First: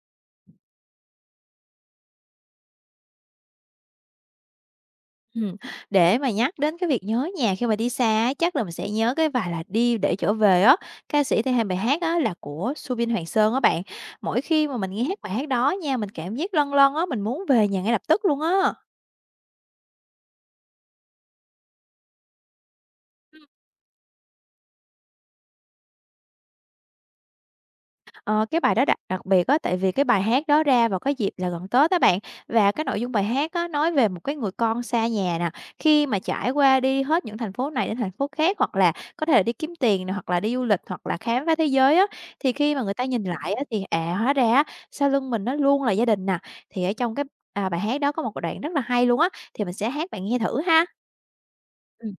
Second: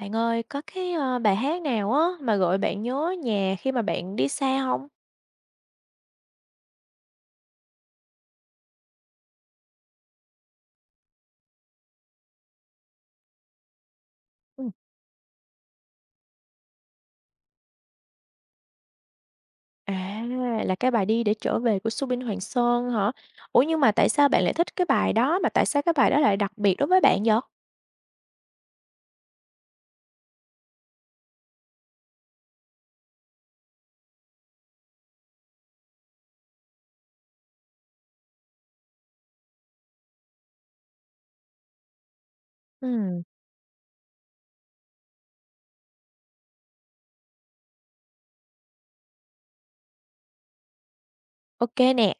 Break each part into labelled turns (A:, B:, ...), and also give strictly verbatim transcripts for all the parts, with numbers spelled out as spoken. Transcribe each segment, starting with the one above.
A: Bạn ơi, có cái, ơ, bài hát nào á mà gọi bạn nhớ nhà khi mà bạn đi xa không?
B: Ừm, để mà nhắc đến cái việc nhớ nhà khi mà đi xa á, chắc là mình sẽ nhớ cái bài là "Đi để trở về" á, ca sĩ thể hiện bài hát á là của Soobin Hoàng Sơn á bạn. Mỗi khi
A: Ừm.
B: mà mình nghe hát bài hát đó nha, mình cảm giác lâng lâng á, mình muốn về nhà ngay lập tức luôn á.
A: À, là cái bài "Đi để trở về" của Soobin Hoàng Sơn hả? Ủa, nhưng mà tại sao bạn lại thích cái bài đó, mà tại sao cái bài đó lại đặc biệt đối với bạn vậy?
B: Ờ, cái bài đó đặc đặc biệt á, tại vì cái bài hát đó ra vào cái dịp là gần Tết á bạn, và cái nội dung bài hát á, nói về một cái người con xa nhà nè, khi mà trải qua đi hết những thành phố này đến thành phố khác, hoặc là có thể là đi kiếm tiền nè, hoặc là đi du lịch, hoặc là khám phá thế giới á, thì khi mà người ta
A: Ừ,
B: nhìn lại á, thì, à, hóa ra á, sau lưng mình nó luôn là gia đình nè. Thì ở trong cái, à, bài hát đó có một đoạn rất là hay luôn á, thì mình sẽ hát bạn nghe thử ha.
A: ok nè,
B: Ừm.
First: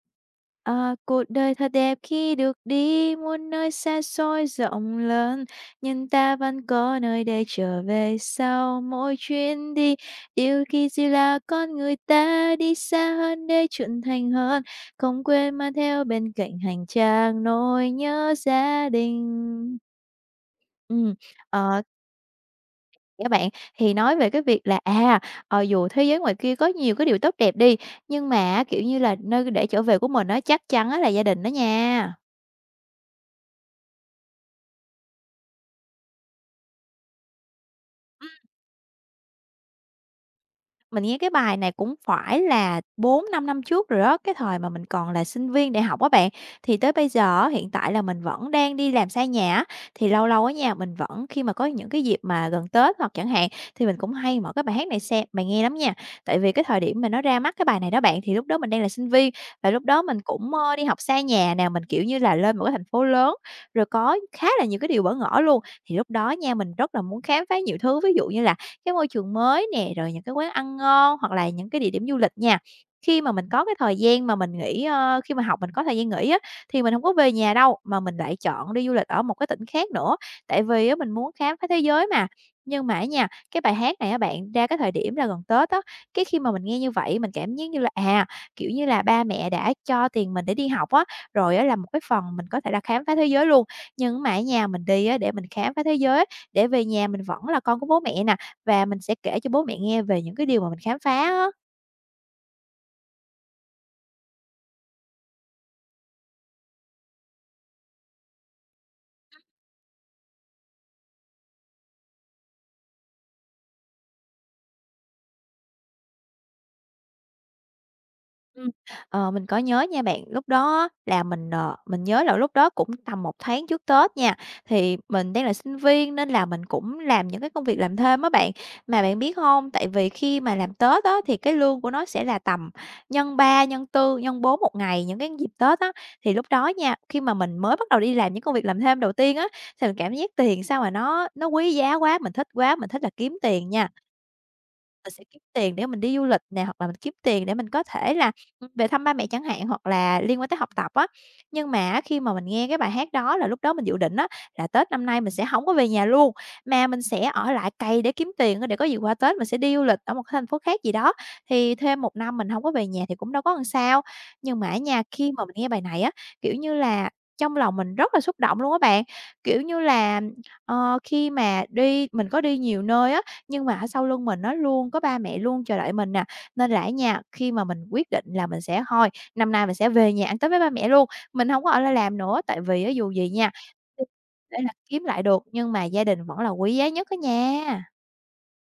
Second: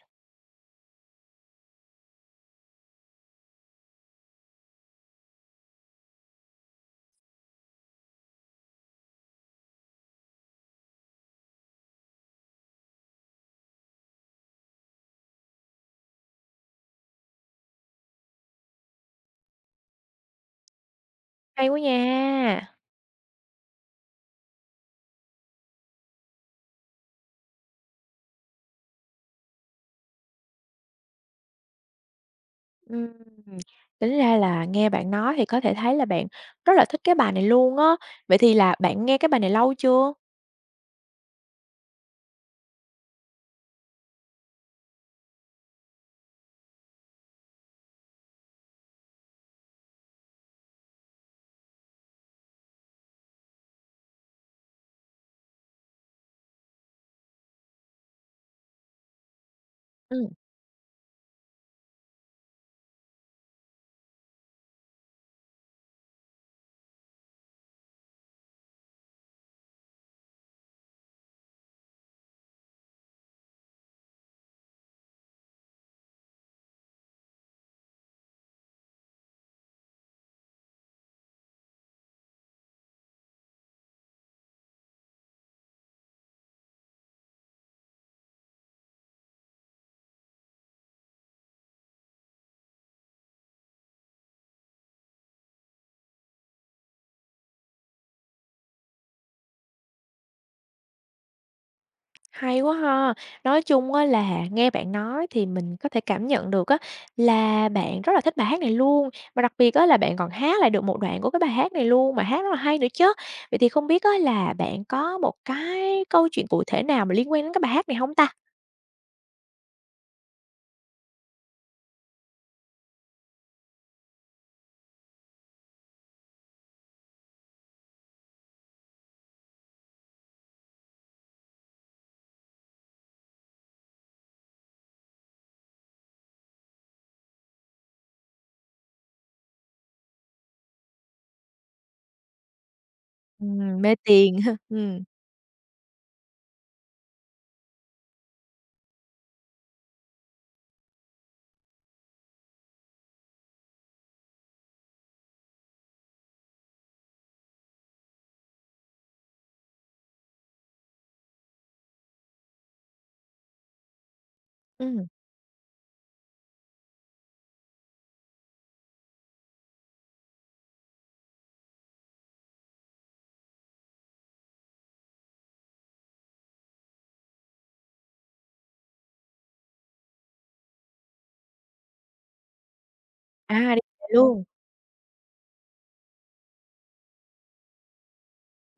B: Ờ, cuộc đời thật đẹp khi được đi muôn nơi xa xôi rộng lớn. Nhưng ta vẫn có nơi để trở về sau mỗi chuyến đi. Điều kỳ diệu là con người ta đi xa hơn để trưởng thành hơn, không quên mang theo bên cạnh hành trang nỗi nhớ gia đình. Ừm,
A: hay quá
B: ờ,
A: nha.
B: các bạn thì nói về cái việc là, à, ờ, dù thế giới ngoài kia có nhiều cái điều tốt đẹp đi, nhưng mà á, kiểu như là, nơi để trở về của mình nó chắc chắn á là gia đình đó nha.
A: Ừm, tính ra là nghe bạn nói thì có thể thấy là bạn rất là thích cái bài này luôn á. Vậy thì là bạn nghe cái bài này lâu chưa?
B: Mình nghe cái bài này cũng phải là bốn năm năm trước rồi đó, cái thời mà mình còn là sinh viên đại học á bạn. Thì tới bây giờ á, hiện tại là mình vẫn đang đi làm xa nhà á, thì lâu lâu ở nhà mình vẫn khi mà có những cái dịp mà gần Tết hoặc chẳng hạn, thì mình cũng hay mở cái bài hát này xem mình nghe lắm nha. Tại vì cái thời điểm mà nó ra mắt cái bài này đó bạn, thì lúc đó mình đang là sinh viên, và lúc đó mình
A: Ừ.
B: cũng, ơ, đi học xa nhà nè, mình, kiểu như là, lên một cái thành phố lớn, rồi có khá là nhiều cái điều bỡ ngỡ luôn. Thì lúc đó nha, mình rất là muốn khám phá nhiều thứ, ví dụ như là cái môi trường mới nè, rồi những cái quán ăn ngon hoặc là những cái địa điểm du lịch nha. Khi mà mình có cái thời gian mà mình nghỉ, ơ, khi mà học mình có thời gian nghỉ á, thì mình không có về nhà đâu, mà mình lại chọn đi du lịch ở một cái tỉnh khác nữa, tại vì á mình muốn khám phá thế giới mà. Nhưng mà á nha, cái bài hát này á bạn, ra cái thời điểm là gần Tết á, cái khi mà mình nghe như vậy mình cảm giác như là, à, kiểu như là, ba mẹ đã cho tiền mình để đi học á, rồi á là một cái phần mình có thể là khám phá thế giới luôn. Nhưng mà á nha, mình đi á để mình khám phá thế giới, á, để về nhà mình vẫn là con của bố mẹ nè, và mình sẽ kể cho bố mẹ nghe về những cái điều mà mình khám phá á.
A: Hay quá ha! Nói chung á là nghe bạn nói thì mình có thể cảm nhận được á là bạn rất là thích bài hát này luôn, và đặc biệt á là bạn còn hát lại được một đoạn của cái bài hát này luôn, mà hát rất là hay nữa chứ. Vậy thì không biết á là bạn có một cái câu chuyện cụ thể nào mà liên quan đến cái bài hát này không ta?
B: Ừm, ờ, mình có nhớ nha bạn, lúc đó á là mình, ờ, mình nhớ là lúc đó cũng tầm một tháng trước Tết nha, thì mình đang là sinh viên nên là mình cũng làm những cái công việc làm thêm á bạn. Mà bạn biết hông, tại vì khi mà làm Tết á thì cái lương của nó sẽ là tầm nhân ba nhân tư nhân bốn một ngày những cái dịp Tết á. Thì lúc đó nha, khi mà mình mới bắt đầu đi làm những công việc làm thêm đầu tiên á, thì mình cảm giác tiền sao mà nó nó quý giá quá, mình thích quá, mình thích là kiếm tiền
A: Ừm,
B: nha.
A: mê tiền ha, ừm.
B: Mình sẽ kiếm tiền để mình đi du lịch nè, hoặc là mình kiếm tiền để mình có thể là, ừm, về thăm ba mẹ chẳng hạn, hoặc là liên quan tới học tập á. Nhưng mà á, khi mà mình nghe cái bài hát đó là lúc đó mình dự định á, là Tết năm nay mình sẽ không có về nhà luôn, mà mình sẽ ở lại cày để kiếm tiền á, để có gì qua Tết mình sẽ đi du lịch ở một cái thành phố khác gì đó, thì thêm một năm mình không có về nhà thì cũng đâu có làm sao. Nhưng mà ở nhà
A: Ừm,
B: khi mà mình nghe bài này á, kiểu như là, trong lòng mình rất là xúc động luôn á bạn. Kiểu như là, ờ, khi mà đi mình có đi nhiều nơi á, nhưng mà ở sau lưng mình á, luôn có ba mẹ luôn chờ đợi mình nè, nên là ở nhà khi mà mình quyết định là mình sẽ thôi, năm nay mình sẽ về nhà ăn Tết với ba mẹ luôn, mình không có ở lại làm nữa, tại vì á dù gì nha
A: à, đi về luôn.
B: để là kiếm lại được, nhưng mà gia đình vẫn là quý giá nhất á nha.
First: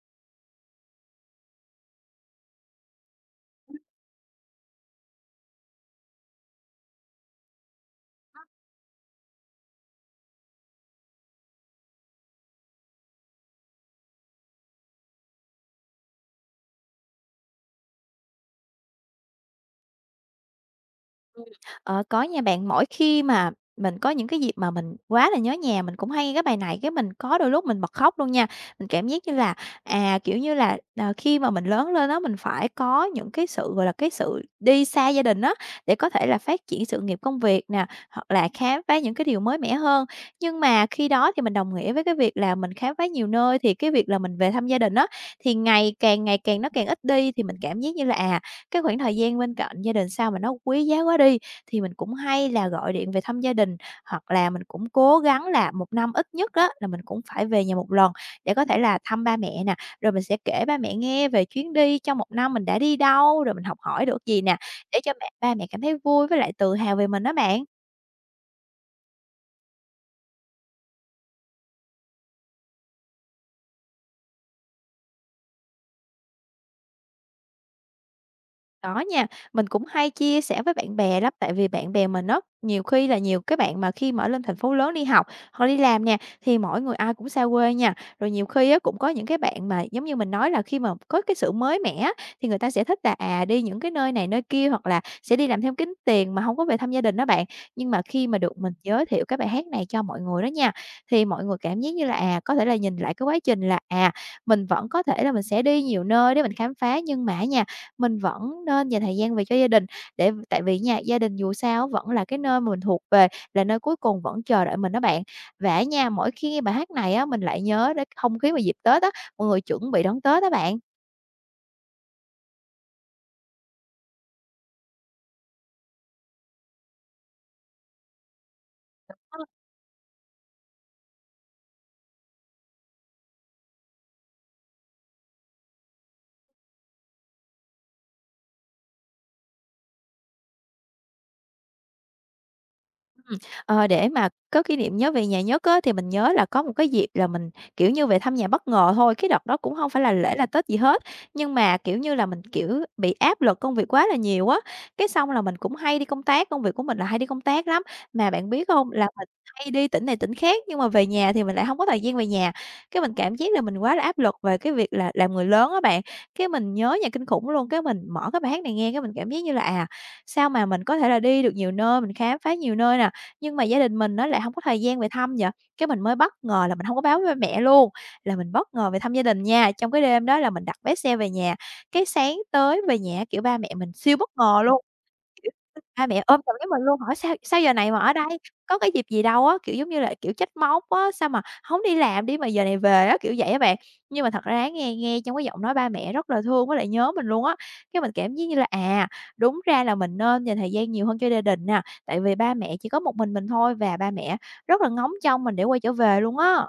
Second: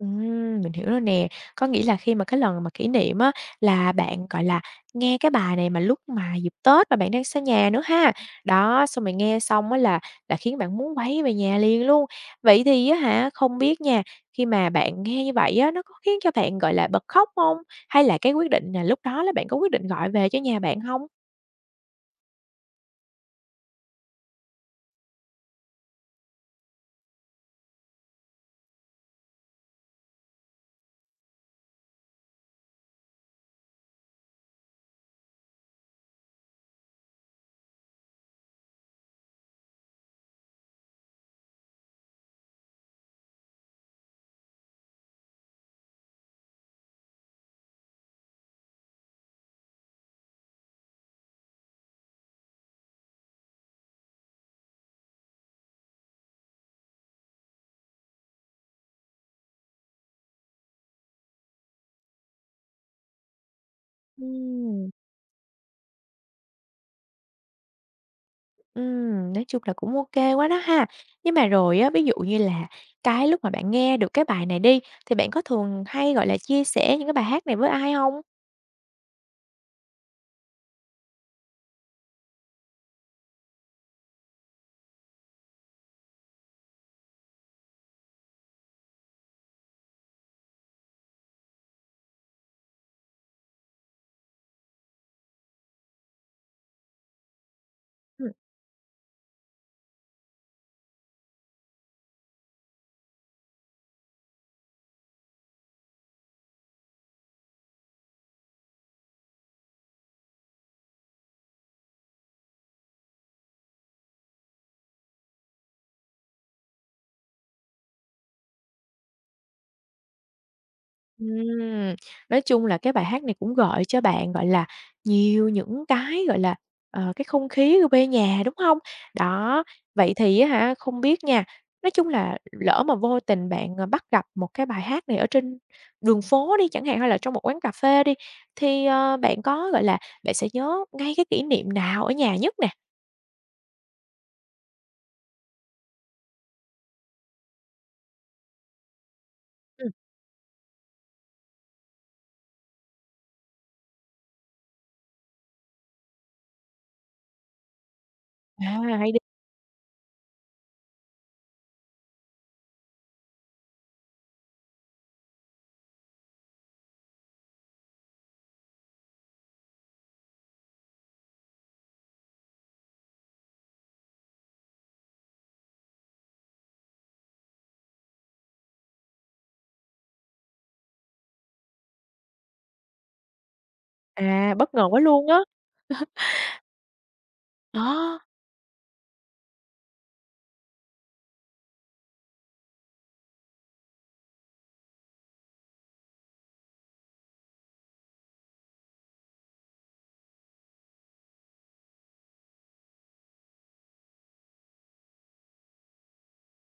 A: Ừm, mình hiểu rồi nè. Có nghĩa là khi mà cái lần mà kỷ niệm á, là bạn, gọi là, nghe cái bài này mà lúc mà dịp Tết mà bạn đang xa nhà nữa ha. Đó, xong rồi nghe xong á là là khiến bạn muốn quay về nhà liền luôn. Vậy thì á hả, không biết nha, khi mà bạn nghe như vậy á, nó có khiến cho bạn, gọi là, bật khóc hông? Hay là cái quyết định là lúc đó là bạn có quyết định gọi về cho nhà bạn hông?
B: Ờ, có nha bạn. Mỗi khi mà mình có những cái dịp mà mình quá là nhớ nhà, mình cũng hay nghe cái bài này, cái mình có đôi lúc mình bật khóc luôn nha. Mình cảm giác như là, à, kiểu như là, ờ, khi mà mình lớn lên đó mình phải có những cái sự, gọi là, cái sự đi xa gia đình đó để có thể là phát triển sự nghiệp công việc nè, hoặc là khám phá những cái điều mới mẻ hơn. Nhưng mà khi đó thì mình đồng nghĩa với cái việc là mình khám phá nhiều nơi, thì cái việc là mình về thăm gia đình đó thì ngày càng ngày càng nó càng ít đi, thì mình cảm giác như là, à, cái khoảng thời gian bên cạnh gia đình sao mà nó quý giá quá đi thì mình cũng hay là gọi điện về thăm gia đình, hoặc là mình cũng cố gắng là một năm ít nhất á là mình cũng phải về nhà một lần để có thể là thăm ba mẹ nè, rồi mình sẽ kể ba mẹ nghe về chuyến đi trong một năm mình đã đi đâu, rồi mình học hỏi được gì nè,
A: Ừm.
B: để cho mẹ ba mẹ cảm thấy vui với lại tự hào về mình đó bạn.
A: Ừm, nói chung là cũng ok quá đó ha. Nhưng mà rồi á, ví dụ như là cái lúc mà bạn nghe được cái bài này đi, thì bạn có thường hay, gọi là, chia sẻ những cái bài hát này với ai không?
B: Đó nha, mình cũng hay chia sẻ với bạn bè lắm, tại vì bạn bè mình á, nhiều khi là nhiều cái bạn mà khi mà ở lên thành phố lớn đi học hoặc đi làm nè, thì mỗi người ai cũng xa quê nha. Rồi nhiều khi á, cũng có những cái bạn mà giống như mình nói là khi mà có cái sự mới mẻ á, thì người ta sẽ thích là, à, đi những cái nơi này nơi kia hoặc là sẽ đi làm thêm kiếm tiền mà không có về thăm gia đình đó bạn. Nhưng mà khi mà được mình giới thiệu cái bài hát này cho mọi người đó nha, thì mọi người cảm giác như là, à, có thể là nhìn lại cái quá trình là, à, mình vẫn có thể là mình sẽ đi nhiều nơi để mình khám phá nhưng mà nha, mình vẫn nên dành thời gian về cho gia đình để tại vì nha, gia đình dù sao vẫn là cái nơi mà mình thuộc về, là nơi cuối cùng vẫn chờ đợi mình đó bạn. Và á nha, mỗi khi nghe bài hát này á, mình lại nhớ đến không khí vào dịp Tết á, mọi người chuẩn bị đón Tết đó bạn.
A: Ừm, nói chung là cái bài hát này cũng gợi cho bạn, gọi là, nhiều những cái, gọi là, ờ, cái không khí ở quê nhà, đúng không? Đó, vậy thì á hả, không biết nha, nói chung là lỡ mà vô tình bạn, ờ, bắt gặp một cái bài hát này ở trên đường phố đi chẳng hạn, hay là trong một quán cà phê đi, thì, ờ, bạn có, gọi là, bạn sẽ nhớ ngay cái kỷ niệm nào ở nhà nhất nè?
B: Ờ, để mà có kỷ niệm nhớ về nhà nhất á, thì mình nhớ là có một cái dịp là mình, kiểu như, về thăm nhà bất ngờ thôi, cái đợt đó cũng
A: Ừm,
B: không phải là lễ là Tết gì hết. Nhưng mà, kiểu như là, mình, kiểu, bị áp lực công việc quá là nhiều á, cái xong là mình cũng hay đi công tác, công việc của mình là hay đi công tác lắm. Mà bạn biết không
A: à,
B: là
A: hay đi.
B: mình hay đi tỉnh này tỉnh khác, nhưng mà về nhà thì mình lại không có thời gian về nhà. Cái mình cảm giác là mình quá là áp lực về cái việc là làm người lớn á bạn, cái mình nhớ nhà kinh khủng luôn. Cái mình mở cái bài hát này nghe, cái mình cảm giác như là, à, sao mà mình có thể là đi được nhiều nơi, mình khám phá nhiều nơi nè, nhưng mà gia đình mình nó lại không có thời gian về thăm vậy. Cái mình mới bất ngờ là mình không có báo với mẹ luôn, là mình bất ngờ về thăm gia đình nha. Trong cái đêm đó là mình đặt vé xe về nhà, cái sáng tới về nhà kiểu, ba mẹ mình siêu bất
A: À,
B: ngờ
A: bất
B: luôn.
A: ngờ quá luôn á.
B: Kiểu, ba mẹ ôm chầm lấy mình luôn, hỏi "Sao sao giờ này mà ở
A: Đó.
B: đây? Có cái dịp gì đâu á?" Kiểu, giống như là, kiểu, trách móc á, "Sao mà hổng đi làm đi mà giờ này về á?" Kiểu vậy á bạn. Nhưng mà thật ra á nghe nghe trong cái giọng nói ba mẹ rất là thương với lại nhớ mình luôn á, cái mình cảm giác như là, à, đúng ra là mình nên dành thời gian nhiều hơn cho gia đình nè, tại vì ba mẹ chỉ có một mình mình thôi và ba mẹ rất là ngóng trông mình để quay trở về luôn á.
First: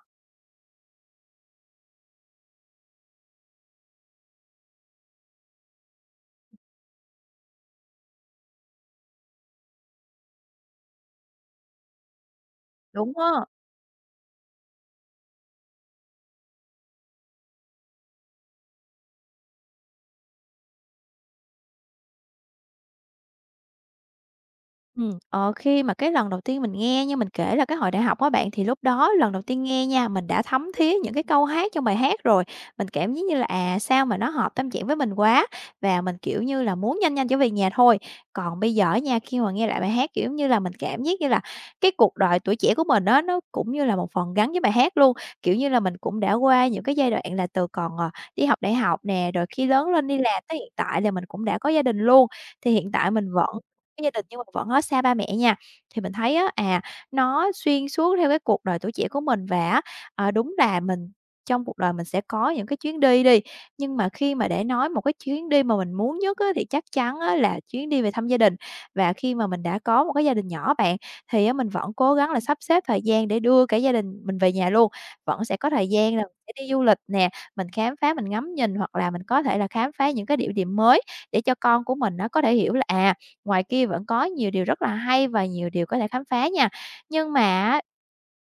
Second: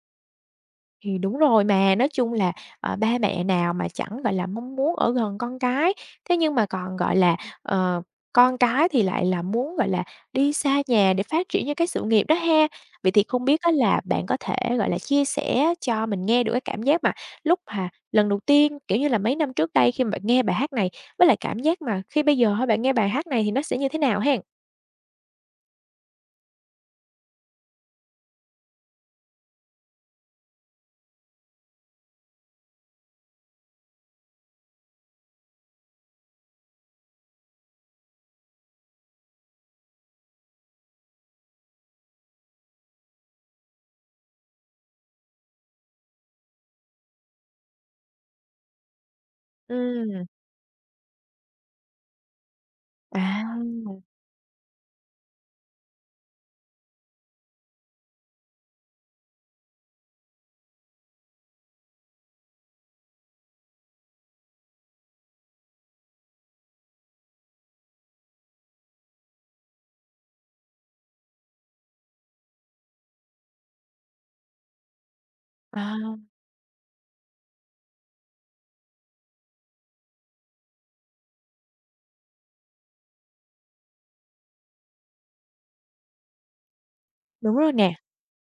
A: Thì đúng rồi mà, nói chung là, ờ, ba mẹ nào mà chẳng, gọi là, mong muốn ở gần con cái, thế nhưng mà còn, gọi là, ờ, con cái thì lại là muốn, gọi là, đi xa nhà để phát triển những cái sự nghiệp đó ha. Vậy
B: Đúng
A: thì không
B: á.
A: biết á là bạn có thể, gọi là, chia sẻ cho mình nghe được cái cảm giác mà lúc mà lần đầu tiên, kiểu như là, mấy năm trước đây khi mà bạn nghe bài hát này, với lại cảm giác mà khi bây giờ hả bạn nghe bài hát này thì nó sẽ như thế nào ha?
B: Ừm, ờ, khi mà cái lần đầu tiên mình nghe như mình kể là cái hồi đại học á bạn, thì lúc đó lần đầu tiên nghe nha, mình đã thấm thía những cái câu hát trong bài hát rồi. Mình cảm giác như là, à, sao mà nó hợp tâm trạng với mình quá, và mình, kiểu như là, muốn nhanh nhanh trở về nhà thôi. Còn bây giờ nha, khi mà nghe lại bài hát, kiểu như là, mình cảm giác như là cái cuộc đời tuổi trẻ của mình á, nó cũng như là một phần gắn với bài hát luôn. Kiểu như là, mình cũng đã qua những cái giai đoạn là từ còn, ờ, đi học đại học nè, rồi khi lớn lên đi
A: Ừm,
B: làm tới hiện tại là mình cũng đã có gia đình luôn. Thì hiện tại mình
A: à,
B: vẫn cái gia đình nhưng mà vẫn ở xa ba mẹ nha. Thì mình thấy á, à, nó xuyên suốt theo cái cuộc đời tuổi trẻ của mình và á, ờ, đúng là mình trong cuộc đời mình sẽ có những cái chuyến đi đi, nhưng mà khi mà để nói một cái chuyến đi mà mình muốn nhất á, thì chắc chắn á, là chuyến đi về thăm gia đình. Và khi mà mình đã có một cái gia đình nhỏ bạn, thì á, mình vẫn cố gắng là sắp xếp thời gian để đưa cả gia đình mình về nhà luôn. Vẫn sẽ có
A: à,
B: thời gian là sẽ đi du lịch nè, mình khám phá, mình ngắm nhìn hoặc là mình có thể là khám phá những cái địa điểm mới để cho con của mình nó có thể hiểu là, à, ngoài kia vẫn có nhiều điều rất là hay và nhiều điều có thể khám phá nha. Nhưng mà
A: đúng rồi
B: á,
A: nè,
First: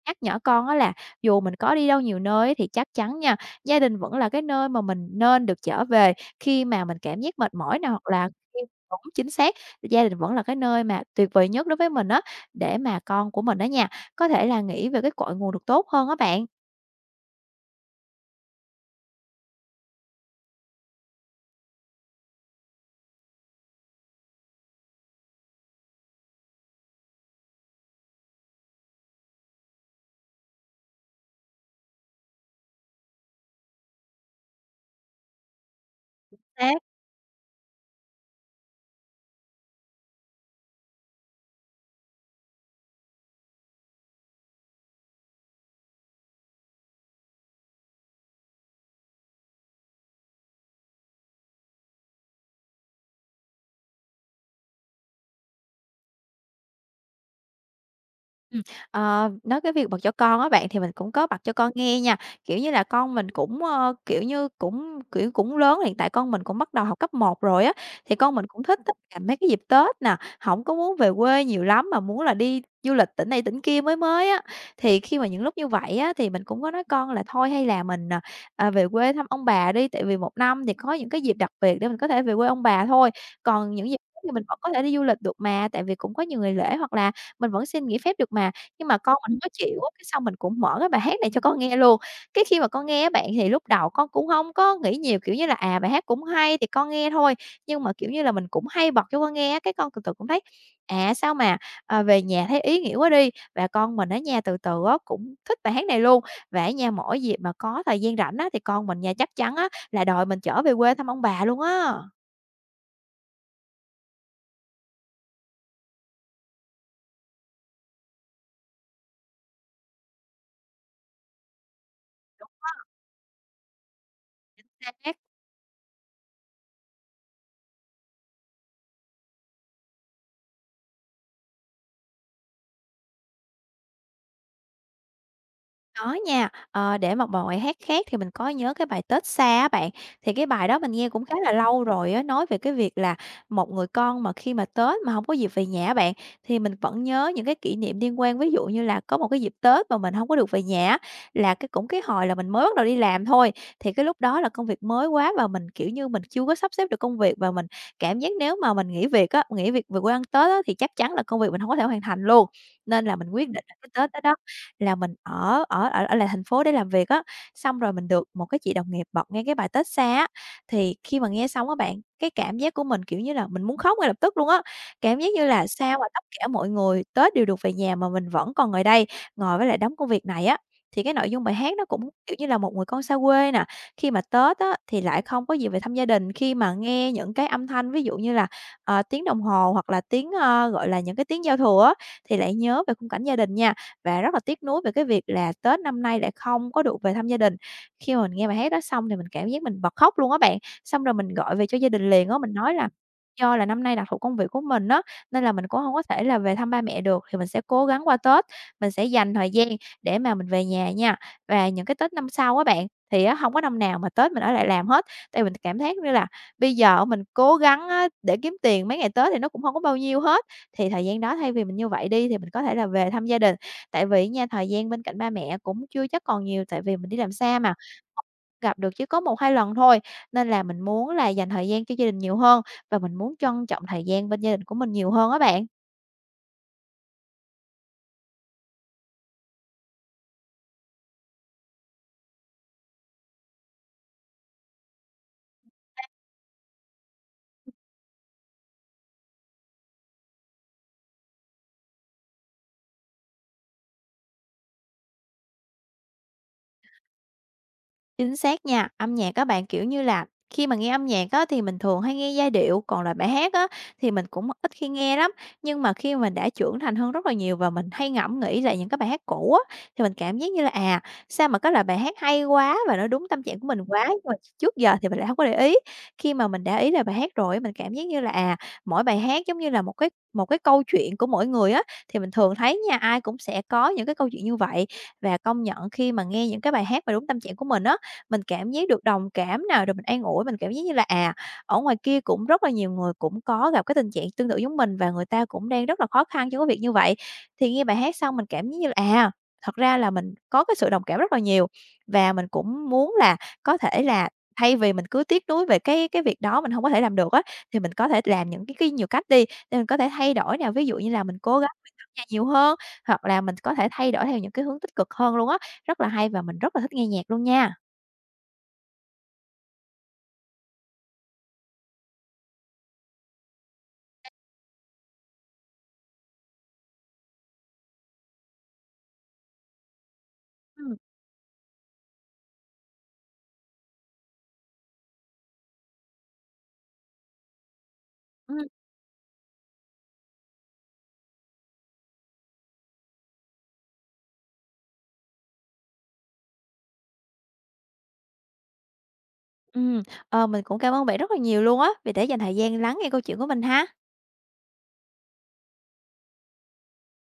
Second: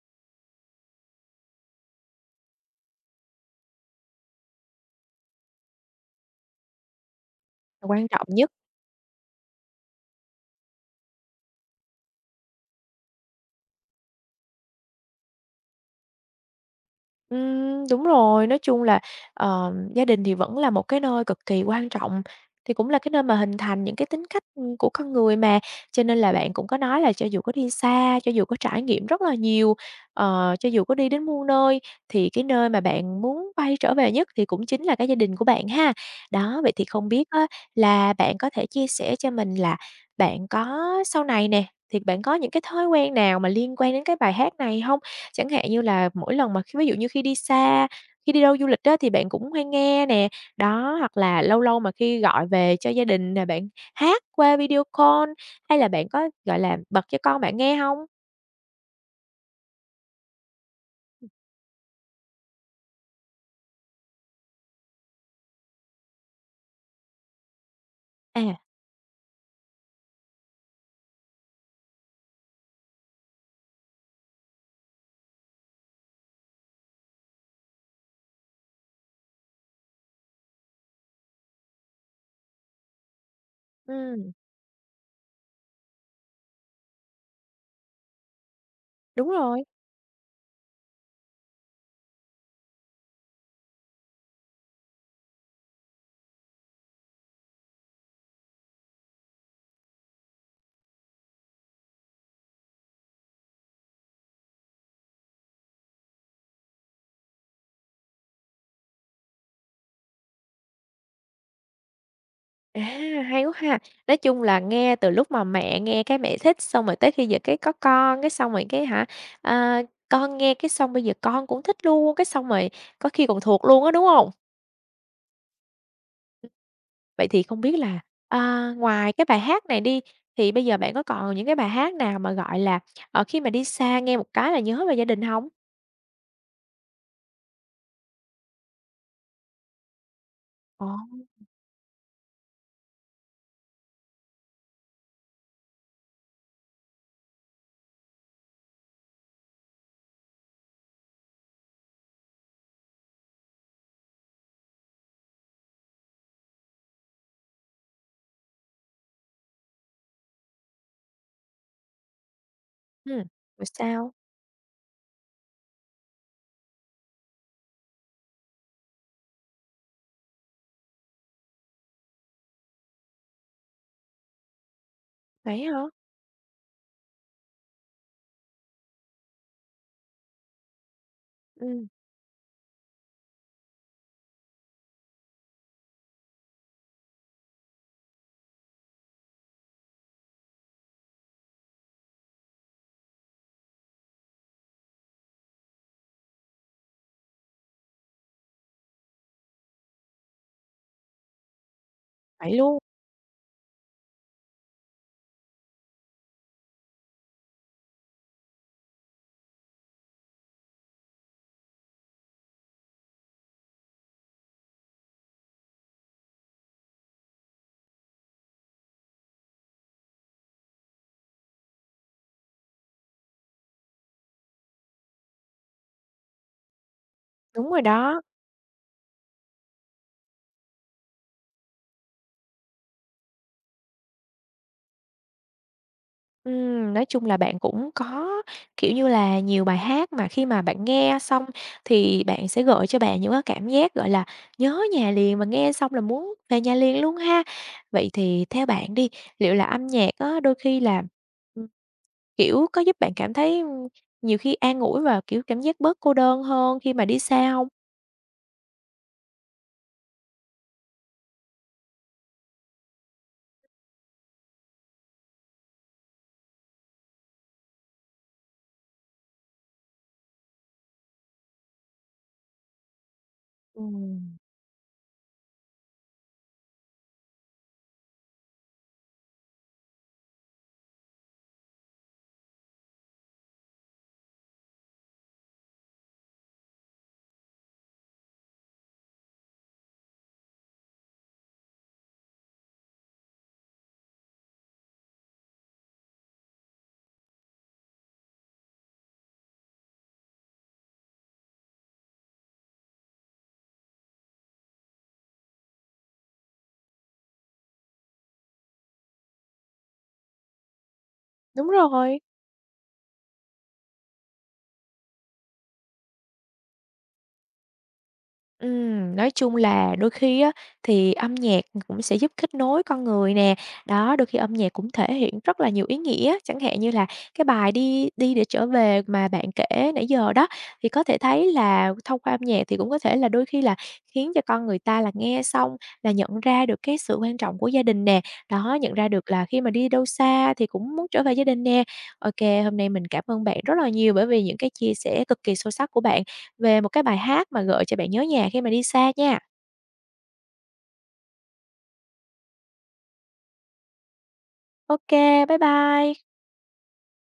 B: nhắc nhở con á là dù mình có đi đâu nhiều nơi thì chắc chắn nha, gia đình vẫn là cái nơi mà mình nên được trở về khi mà mình cảm giác mệt mỏi nè, hoặc
A: quan trọng
B: là
A: nhất.
B: khi. Đúng, chính xác, gia đình vẫn là cái nơi mà tuyệt vời nhất đối với mình á, để mà con của mình đó nha, có thể là nghĩ về cái cội nguồn được tốt hơn á bạn.
A: Ừm, đúng rồi, nói chung là, ờ, gia đình thì vẫn là một cái nơi cực kỳ quan trọng, thì cũng là cái nơi mà hình thành những cái tính cách, ừm, của con người mà. Cho nên là bạn cũng có nói là cho dù có đi xa, cho dù có trải nghiệm rất là nhiều, ờ, cho dù có đi đến muôn nơi, thì cái nơi mà bạn muốn quay trở về nhất thì cũng chính là cái gia đình của bạn ha. Đó, vậy
B: À.
A: thì không biết á là bạn có thể chia sẻ cho mình là bạn có sau này nè, thì bạn có những cái thói quen nào mà liên quan đến cái bài hát này không? Chẳng hạn như là mỗi lần mà khi ví dụ như khi đi xa, khi đi đâu du lịch á, thì bạn cũng hay nghe nè, đó, hoặc là lâu lâu mà khi gọi về cho gia đình nè, bạn hát qua video call, hay là bạn có, gọi là, bật cho con bạn nghe hông?
B: Ừm, ờ, nói cái việc bật cho con á bạn, thì mình cũng có bật cho con nghe nha. Kiểu như là, con mình cũng, ơ, kiểu như, cũng, kiểu, cũng lớn, hiện tại con mình cũng bắt đầu học cấp một rồi á, thì con mình
A: À,
B: cũng thích á là mấy cái dịp Tết nè, không có muốn về quê nhiều lắm mà muốn là đi du lịch tỉnh này tỉnh kia mới mới á. Thì khi mà những lúc như vậy á, thì mình cũng có nói con là thôi hay là mình, à, à, về quê thăm ông bà đi, tại vì một năm thì có những cái dịp đặc biệt để mình có thể về quê ông bà thôi, còn những dịp khác
A: ừm,
B: thì mình vẫn có thể đi du lịch được mà, tại vì cũng có nhiều ngày lễ hoặc là mình vẫn xin nghỉ phép được mà, nhưng mà con
A: đúng
B: mình nó
A: rồi.
B: chịu á, cái xong mình cũng mở cái bài hát này cho con nghe luôn. Cái khi mà con nghe á bạn, thì lúc đầu con cũng hông có nghĩ nhiều, kiểu như là, à, bài hát cũng hay thì con nghe thôi, nhưng mà, kiểu như là, mình cũng hay bật cho con nghe á, cái con từ từ cũng thấy, à, sao mà, ờ, về nhà thấy ý nghĩa quá đi. Và con mình á nha, từ từ á cũng thích bài hát này luôn, và á nha, mỗi dịp mà có thời gian rảnh á, thì con mình nha chắc chắn á là đòi mình chở về quê thăm ông bà luôn á.
A: À, hay quá ha! Nói chung là nghe từ lúc mà mẹ nghe cái mẹ thích, xong rồi tới khi giờ cái có con, cái xong rồi cái hả, à, con nghe cái xong bây giờ con cũng thích luôn, cái xong rồi có khi còn thuộc luôn á, đúng hông?
B: À.
A: Vậy thì không biết là, à, ngoài cái bài hát này đi, thì bây giờ bạn có còn những cái bài hát nào mà, gọi là, ở khi mà đi xa nghe một cái là nhớ về gia đình không?
B: Có nha, ờ, để mà bài hát khác thì mình có nhớ cái bài Tết Xa á bạn, thì cái bài đó
A: Ồ,
B: mình nghe cũng khá là lâu rồi á, nói về cái việc là một người con mà khi mà Tết mà không có dịp về nhà á bạn, thì mình vẫn nhớ những cái kỷ niệm liên quan. Ví dụ như là có một cái dịp Tết mà mình không có được về nhà á, là cái cũng cái hồi là mình mới bắt đầu đi làm thôi, thì cái lúc đó là công việc mới quá và mình, kiểu như, mình chưa có sắp xếp được công việc và mình cảm giác nếu mà mình nghỉ việc á, nghỉ việc về quê ăn Tết á, thì chắc chắn là công việc mình không có thể hoàn thành luôn. Nên là
A: ừm,
B: mình quyết định
A: rồi
B: là cái Tết
A: sao?
B: đó đó là mình ở ở ở ở lại thành phố để làm việc á, xong rồi mình được một cái chị đồng nghiệp bật nghe cái bài Tết Xa á, thì khi mà nghe xong á bạn, cái cảm giác của mình, kiểu như là, mình muốn khóc ngay lập tức luôn á. Cảm giác như
A: Vậy
B: là
A: hả?
B: sao mà tất cả mọi người Tết đều được về nhà mà mình vẫn còn ngồi đây, ngồi với lại đống công việc này á. Thì cái nội dung bài hát nó
A: Ừm,
B: cũng, kiểu như là, một người con xa quê nè, khi mà Tết á thì lại không có gì về thăm gia đình, khi mà nghe những cái âm thanh ví dụ như là, ờ, tiếng đồng hồ hoặc là tiếng, ơ, gọi là, những cái tiếng giao thừa á, thì lại nhớ về khung cảnh gia đình nha và rất là tiếc nuối về cái việc là Tết năm nay lại không có được về thăm gia đình. Khi mà mình nghe bài hát đó xong thì mình cảm giác mình bật khóc luôn á bạn. Xong rồi mình gọi về cho gia đình liền á, mình
A: vậy
B: nói
A: luôn,
B: là do là năm nay đặc thù công việc của mình á, nên là mình cũng không có thể là về thăm ba mẹ được, thì mình sẽ cố gắng qua Tết, mình sẽ dành thời gian để mà mình về nhà nha. Và những cái Tết năm sau á bạn, thì á không có năm nào mà Tết mình ở lại làm hết, tại mình cảm thấy như là bây giờ mình cố gắng á để kiếm tiền mấy ngày Tết thì nó cũng không có bao nhiêu hết. Thì thời gian đó thay vì mình như vậy đi thì mình có thể là về thăm gia đình, tại vì nha, thời gian bên cạnh ba mẹ cũng chưa chắc còn nhiều, tại vì mình đi làm xa
A: đúng
B: mà,
A: rồi đó.
B: gặp được chỉ có một hai lần thôi, nên là mình muốn là dành thời gian cho gia đình nhiều hơn và mình muốn trân trọng thời gian bên gia đình của mình nhiều hơn á bạn.
A: Ừm, nói chung là bạn cũng có, kiểu như là, nhiều bài hát mà khi mà bạn nghe xong thì bạn sẽ gợi cho bạn những cái cảm giác, gọi là, nhớ nhà liền và nghe xong là muốn về nhà liền luôn ha. Vậy thì theo bạn đi, liệu là âm nhạc á, đôi khi là, ừm, kiểu, có giúp bạn cảm thấy, ưm, nhiều khi an ủi và, kiểu, cảm giác bớt cô đơn hơn khi mà đi xa không?
B: Chính xác nha, âm nhạc các bạn, kiểu như là, khi mà nghe âm nhạc á thì mình thường hay nghe giai điệu, còn là bài hát á thì mình cũng ít khi nghe lắm. Nhưng mà khi mà mình đã trưởng thành hơn rất là nhiều và mình hay ngẫm nghĩ lại những cái bài hát cũ á, thì mình cảm giác như là, à, sao mà có loại bài hát hay quá và nó đúng tâm trạng của mình quá, nhưng mà
A: Ừm.
B: trước giờ thì mình lại không có để ý. Khi mà mình đã ý lại bài hát rồi mình cảm giác như là, à, mỗi bài hát giống như là một cái một cái câu chuyện của mỗi người á, thì mình thường thấy nha, ai cũng sẽ có những cái câu chuyện như vậy. Và công nhận khi mà nghe những cái bài hát mà đúng tâm trạng của mình á, mình cảm giác được đồng cảm nào rồi mình an ủi, mình cảm giác như là, à, ở ngoài kia cũng rất là nhiều người cũng có gặp cái tình trạng tương tự giống mình và người ta cũng đang rất là khó khăn trong cái việc như vậy. Thì nghe bài hát xong mình cảm giác như là, à, thật ra là mình có cái sự đồng cảm rất là nhiều và mình cũng muốn là có thể là thay vì mình cứ tiếc nuối về cái cái việc đó mình không có thể làm được á, thì mình có thể làm những cái cái nhiều cách đi, để mình có thể thay đổi nè. Ví dụ như là mình cố
A: Đúng
B: gắng về
A: rồi.
B: âm nhiều hơn, hoặc là mình có thể thay đổi theo những cái hướng tích cực hơn luôn á, rất là hay và mình rất là thích nghe nhạc luôn nha.
A: Ừm, nói chung là đôi khi á, thì âm nhạc cũng sẽ giúp kết nối con người nè. Đó, đôi khi âm nhạc cũng thể hiện rất là nhiều ý nghĩa, chẳng hạn như là cái bài "Đi đi để trở về" mà bạn kể nãy giờ đó, thì
B: Ừm.
A: có thể thấy là thông qua âm nhạc thì cũng có thể là đôi khi là khiến cho con người ta là nghe xong là nhận ra được cái sự quan trọng của gia đình nè.
B: Ừm,
A: Đó, nhận ra được là khi mà đi đâu xa thì cũng muốn trở về gia đình nè. Ok, hôm nay mình cảm ơn bạn rất là nhiều bởi vì những cái chia sẻ cực kỳ sâu sắc của bạn về một cái bài hát mà gợi cho bạn nhớ nhà khi mà đi xa nha.
B: ừm, ờ, mình cũng cảm ơn bạn rất là nhiều luôn á, vì đã dành thời gian lắng nghe câu chuyện của mình ha.
A: Ok, bye bye.